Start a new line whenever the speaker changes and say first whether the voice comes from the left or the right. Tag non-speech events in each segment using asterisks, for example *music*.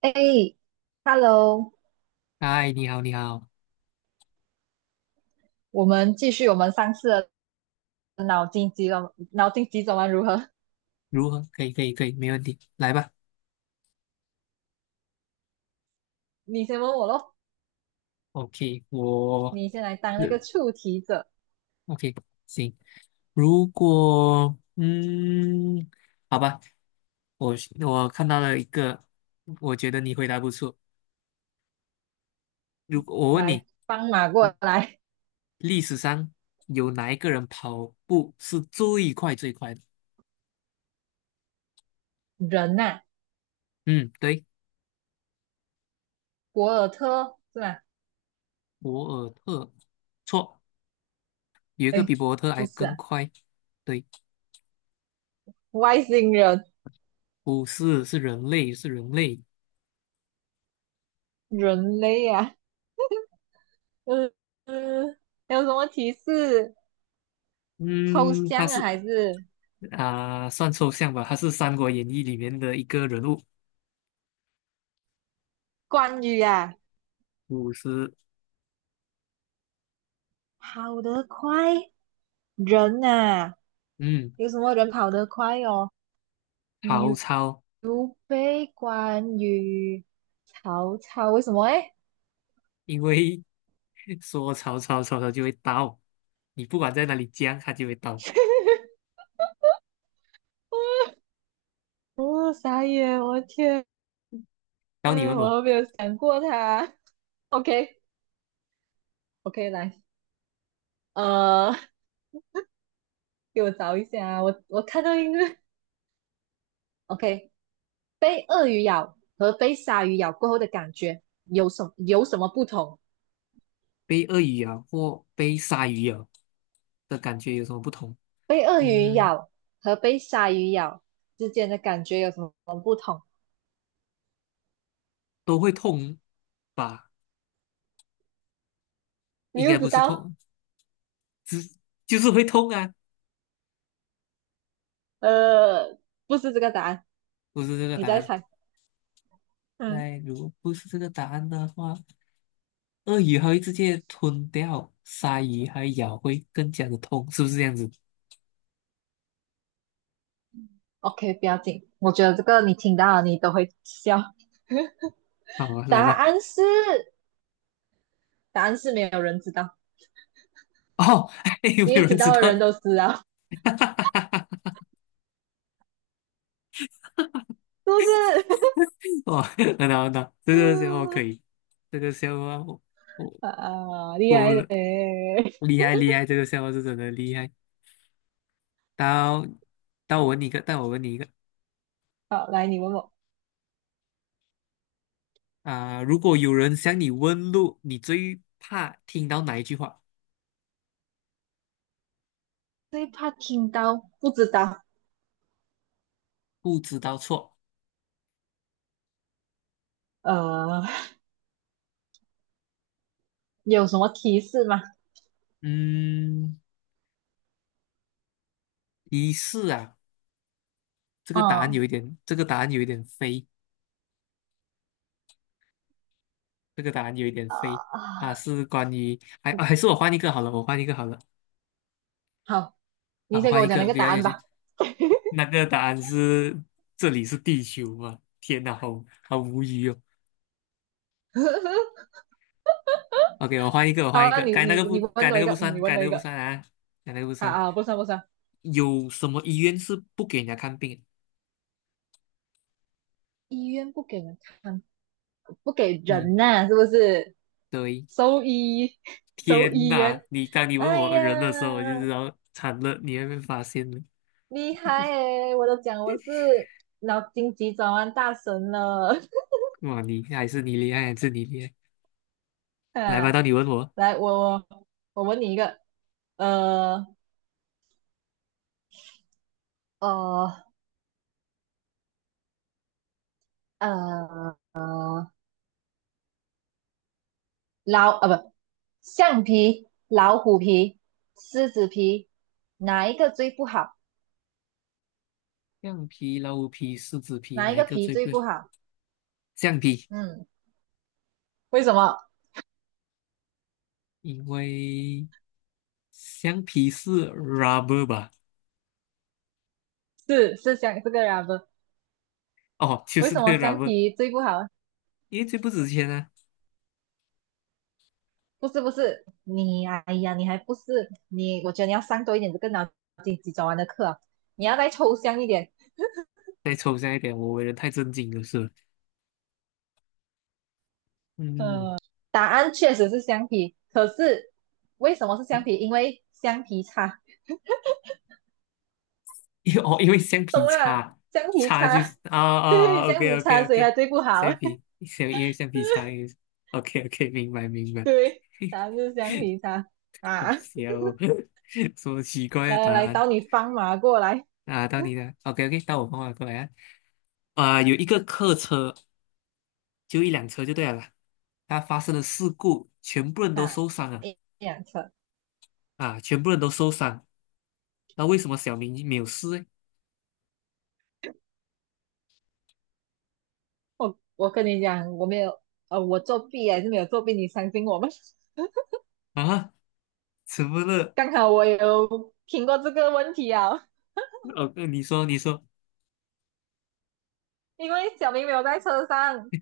right: 哎，Hello，
left: 嗨，你好，你好，
right: 我们继续我们上次的脑筋急转脑筋急转弯如何？
left: 如何？可以，可以，可以，没问题，来吧。
right: *laughs* 你先问我咯，
left: OK，
right: 你先来当那
left: 日
right: 个出题者，
left: OK，行。如果嗯，好吧，我我看到了一个，我觉得你回答不错。如果我问你，
right: 来帮马过来。
left: 历史上有哪一个人跑步是最快最快的？
right: 人呐、
left: 嗯，对，
right: 博尔特是吧？
left: 博尔特，错，有一个
right: 哎，
left: 比博尔特
right: 不
left: 还
right: 是
left: 更
right: 啊，
left: 快。对，
right: 外星人，
left: 不是，是人类，是人类。
right: 人类啊，嗯嗯，还有什么提示？抽
left: 嗯，他
right: 象啊，
left: 是。
right: 还是
left: 啊、算抽象吧，他是《三国演义》里面的一个人物，
right: 关于啊？
left: 五十，
right: 跑得快，人呐、
left: 嗯，
right: 有什么人跑得快哦？
left: 曹
right: 刘
left: 操，
right: 刘备、关羽、曹操，为什么诶？
left: 因为 *laughs* 说曹操，曹操就会到，你不管在哪里讲，他就会到。
right: 哦，傻眼！我的天，
left: 然后你问
right: 我
left: 我
right: 都没有想过他。OK，OK，来，呃，给我找一下啊，我看到一个，OK，被鳄鱼咬和被鲨鱼咬过后的感觉有什么不同？
left: 被鳄鱼咬或被鲨鱼咬的感觉有什么不同？
right: 被鳄鱼
left: 嗯，
right: 咬和被鲨鱼咬之间的感觉有什么不同？
left: 都会痛吧？
right: 你
left: 应
right: 又
left: 该
right: 不知
left: 不是
right: 道？
left: 痛，只就是会痛啊，
right: 呃，不是这个答案，
left: 不是这个
right: 你
left: 答
right: 再
left: 案。
right: 猜。嗯。
left: 那如果不是这个答案的话。鳄鱼还会直接吞掉鲨鱼，还咬会更加的痛，是不是这样子？
right: OK，不要紧，我觉得这个你听到了你都会笑。
left: 好，啊，
right: 答
left: 来吧。
right: 案是，答案是没有人知道，
left: 哦，*laughs* 有没
right: 因
left: 有
right: 为知
left: 人知
right: 道的人
left: 道？
right: 都知道，是
left: *laughs*
right: 不是？
left: 哦，很好很好，这
right: *laughs*
left: 个笑话可以，这个笑话我我
right: 啊，厉
left: 过
right: 害嘞！
left: 了，厉害厉害，这个笑话是真的厉害。到到我问你一个，到我问你一个
right: 好，来你问我，
left: 啊、如果有人向你问路，你最怕听到哪一句话？
right: 最怕听到不知道，
left: 不知道错。
right: 呃，有什么提示吗？
left: 嗯，提示啊，这个答案有
right: 嗯
left: 一点，这个答案有一点飞。这个答案有一点
right: 啊
left: 废。
right: 啊，
left: 它是关于，还是我换一个好了，
right: 好，
left: 啊，
right: 你
left: 我
right: 先给
left: 换
right: 我
left: 一
right: 讲那
left: 个
right: 个
left: 比
right: 答
left: 较有
right: 案
left: 些。
right: 吧。*laughs*
left: 那个答案是这里是地球嘛？天哪，好好无语哦。OK,我换一个，
right: 好，那你你你
left: 该
right: 问
left: 那
right: 我一
left: 个
right: 个，
left: 不
right: 你
left: 算，
right: 问我一个，
left: 该那个不
right: 啊
left: 算。
right: 啊，不算不算，
left: 有什么医院是不给人家看病？
right: 医院不给人看，不给
left: 嗯，
right: 人呐、啊是不是？
left: 对。
right: 兽医，*laughs* 兽
left: 天
right: 医
left: 哪，
right: 员。
left: 你当你问
right: 哎
left: 我
right: 呀，
left: 人的时候，我就知道惨了，你还被发现了。
right: 厉害诶！我都讲我是脑筋急转弯大神了。
left: 哇，你还是你厉害，还是你厉害。
right: *laughs*
left: 来吧，
right: 啊，
left: 到你问我。
right: 来，我问你一个，呃呃呃，老啊不，橡皮、老虎皮、狮子皮，哪一个最不好？
left: 橡皮、老虎皮、狮子皮，
right: 哪一
left: 哪一
right: 个
left: 个
right: 皮
left: 最
right: 最
left: 贵？
right: 不好？
left: 橡皮，
right: 嗯，为什么？
left: 因为橡皮是 rubber 吧？
right: 是象这个 rubber，
left: 哦，*laughs* 就
right: 为
left: 是
right: 什
left: 那
right: 么
left: 个
right: 橡
left: rubber,
right: 皮最不好？
left: 因为最不值钱啊。
right: 不是不是，哎呀，你还不是你？我觉得你要上多一点这个脑筋急转弯的课啊，你要再抽象一点。
left: 再抽象一点，我为人太正经了是吧。嗯，
right: 答案确实是橡皮，可是为什么是橡皮？因为橡皮擦，
left: 因为 *laughs* 哦，因为橡
right: 懂
left: 皮
right: 了？
left: 擦
right: 橡皮
left: 擦就
right: 擦，
left: 是啊
right: *laughs*
left: 啊啊
right: 对，橡
left: ，OK
right: 皮擦，
left: OK
right: 所以它
left: OK,
right: 最不好。
left: 橡皮，
right: *laughs*
left: 橡因为橡皮擦因为，OK OK,明白明白。
right: 对，答
left: *laughs*
right: 案就是橡皮擦
left: 好
right: 啊！
left: 笑哦，*laughs* 什么奇怪的
right: 来
left: 答
right: 来，
left: 案
right: 到你放马过来
left: 啊？到你了，OK OK,到我帮我过来啊。啊、有一个客车就一辆车就对了啦。它发生了事故，全部人都
right: 啊！
left: 受伤了
right: 一辆车，
left: 啊，全部人都受伤。那为什么小明没有事呢？
right: 我跟你讲，我没有，我作弊还是没有作弊，你相信我吗？*laughs*
left: 啊，怎么了？
right: 刚好我有听过这个问题啊，
left: 你说，你说，
right: 因为小明没有在车上，
left: *laughs*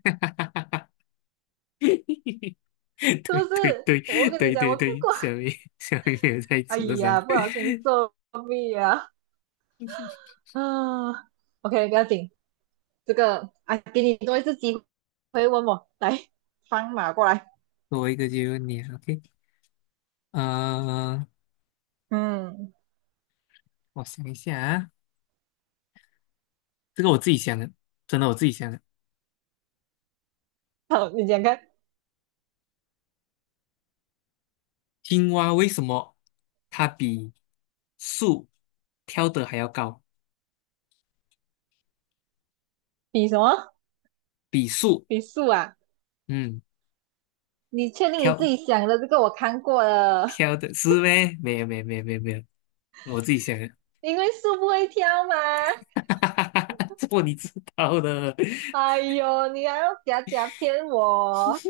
right: 是不
left: 对对
right: 是？
left: 对
right: 我跟你
left: 对
right: 讲，
left: 对
right: 我看
left: 对，
right: 过。
left: 小明 *laughs* 小明没有在
right: 哎
left: 车上。
right: 呀，不小心作弊啊！啊，OK，不要紧，这个啊，给你多一次机会问我，来放马过来。
left: 多一个就有你了，OK,呃，
right: 嗯，
left: 我想一下啊，这个我自己想的，真的我自己想的。
right: 好，你讲看，
left: 青蛙为什么它比树跳得还要高？
right: 比什么？
left: 比树，
right: 比树啊？
left: 嗯。
right: 你确定你自
left: 挑
right: 己想的这个我看过了？
left: 挑的是呗？没有没有没有没有没有，我自己想的，
right: 因为树不会跳嘛。
left: *laughs* 这么你知道的，
right: 哎呦，你还要假假骗我？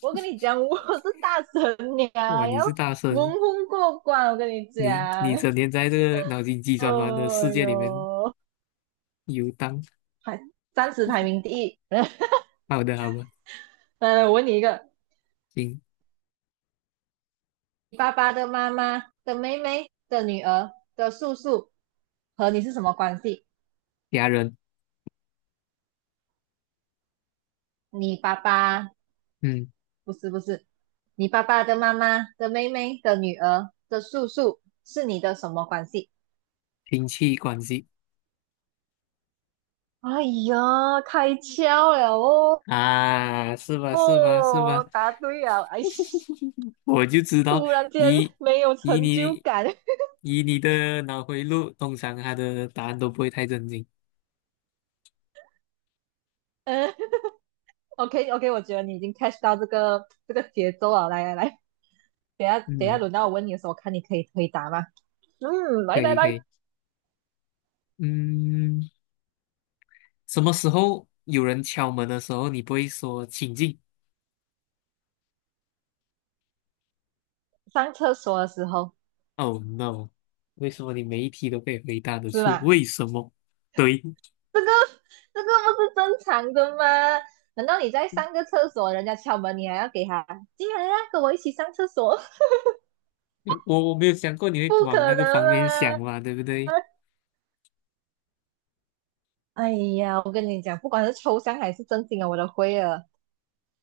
right: 我跟你讲，我是大神娘，
left: 哇，你
right: 要
left: 是大
right: 蒙
left: 神，
right: 混过关。我跟你
left: 你
right: 讲，
left: 你整天在这个脑筋急
right: 哎
left: 转弯的世界里面
right: 呦，
left: 游荡。
right: 还三十排名第一。*laughs*
left: 好的好的，
right: 来来，我问你一个：
left: 行，
right: 爸爸的妈妈的妹妹的女儿的叔叔和你是什么关系？
left: 家人，
right: 你爸爸
left: 嗯，
right: 不是不是，你爸爸的妈妈的妹妹的女儿的叔叔是你的什么关系？
left: 亲戚关系
right: 哎呀，开窍了哦！
left: 啊，是吧是吧是吧？
right: 哦，答对了，哎。
left: 我就知道
right: 突然间
left: 以
right: 没有
left: 以
right: 成就
left: 你
right: 感。*laughs*
left: 以你的脑回路，通常他的答案都不会太正惊。
right: 嗯，OK OK，我觉得你已经 catch 到这个节奏了。来来来，等下等下
left: 嗯，
right: 轮到我问你的时候，我看你可以回答吗？嗯，
left: 可
right: 来来
left: 以可
right: 来，
left: 以，嗯。什么时候有人敲门的时候，你不会说"请进
right: 上厕所的时候
left: ”？"?Oh no!为什么你每一题都可以回答得
right: 是
left: 出？
right: 吗？
left: 为什么？对，
right: 这个这个不是正常的吗？难道你在上个厕所，人家敲门，你还要给他进来啊，跟我一起上厕所？
left: *laughs* 我没有想过你
right: *laughs*
left: 会
right: 不
left: 往那
right: 可
left: 个
right: 能
left: 方面想
right: 吗？
left: 嘛，对不对？
right: 哎呀，我跟你讲，不管是抽象还是正经啊，我都会了。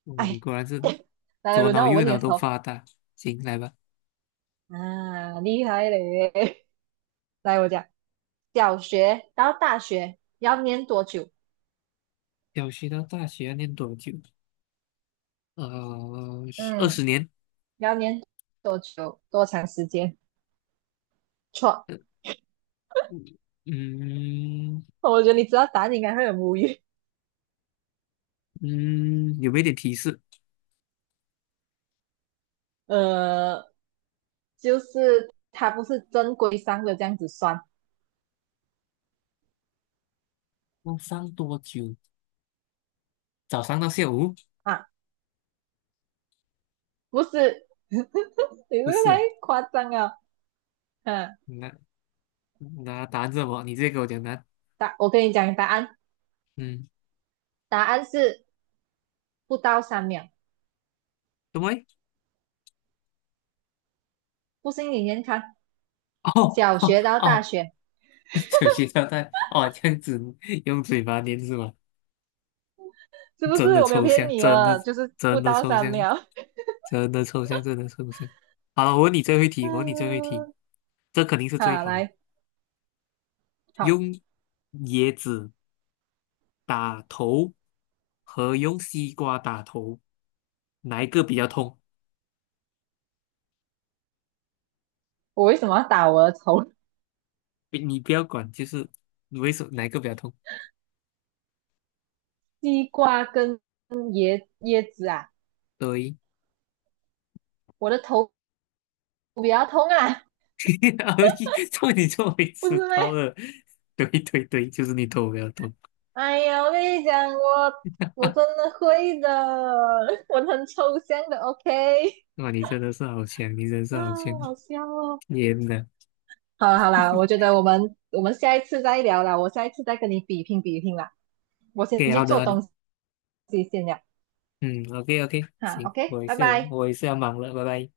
left: 哦，你
right: 哎，
left: 果然是
right: *laughs* 来
left: 左
right: 轮
left: 脑
right: 到我
left: 右
right: 问你
left: 脑
right: 的时
left: 都
right: 候，
left: 发达。行，来吧。
right: 啊，厉害嘞！*laughs* 来，我讲，小学到大学要念多久？
left: 小学到大学要念多久？呃，二
right: 嗯，
left: 十年。
right: 要念多久？多长时间？错，
left: 嗯嗯，
right: 我觉得你知道答案应该会很无语。
left: 嗯有没有点提示？
right: 呃，就是它不是正规上的这样子算
left: 要上多久？早上到下午？
right: 啊，不是，你这
left: 不
right: 个太
left: 是，
right: 夸张了。嗯，
left: 那那答案是什么？你直接给我讲答案。
right: 我跟你讲答案，
left: 嗯，
right: 答案是不到三秒。
left: 什么
right: 不信你先看，
left: *laughs* 哦
right: 小
left: 哦
right: 学到大
left: 哦，
right: 学
left: *laughs* 酒精胶代哦，这样子用嘴巴念是吗？
right: 是不是？
left: 真的
right: 我没有
left: 抽
right: 骗
left: 象，
right: 你啊，就是不
left: 真的
right: 到
left: 抽
right: 三
left: 象，
right: 秒。*laughs*
left: 真的抽象，真的抽象。好了，我问你最后一题，我问你最后一题，
right: 嗯，
left: 这肯定是最
right: 好，
left: 好的。
right: 来，好，
left: 用椰子打头和用西瓜打头，哪一个比较痛？
right: 我为什么要打我的头？
left: 你不要管，就是为什么哪一个比较痛？
right: 西瓜跟椰子啊，
left: 对。
right: 我的头比较痛啊，
left: *laughs* 做你做没
right: 不
left: 迟
right: 是
left: 到
right: 咩？
left: 了，对对对，*laughs* 就是你头不要动。
right: 哎呀，我跟你讲，我真的会的，*laughs* 我很抽象的，OK？
left: 哇，你真的是好强，你真的是好强！
right: 啊，好笑哦。
left: 天呐 o
right: 好啦好啦，我觉得我们下一次再聊啦，我下一次再跟你比拼比拼啦，我先
left: k
right: 去
left: 好的
right: 做
left: 好的，
right: 东西先了，
left: 嗯，OK OK,
right: 哈
left: 行，
right: ，OK，拜拜。
left: 我也是要忙了，拜拜。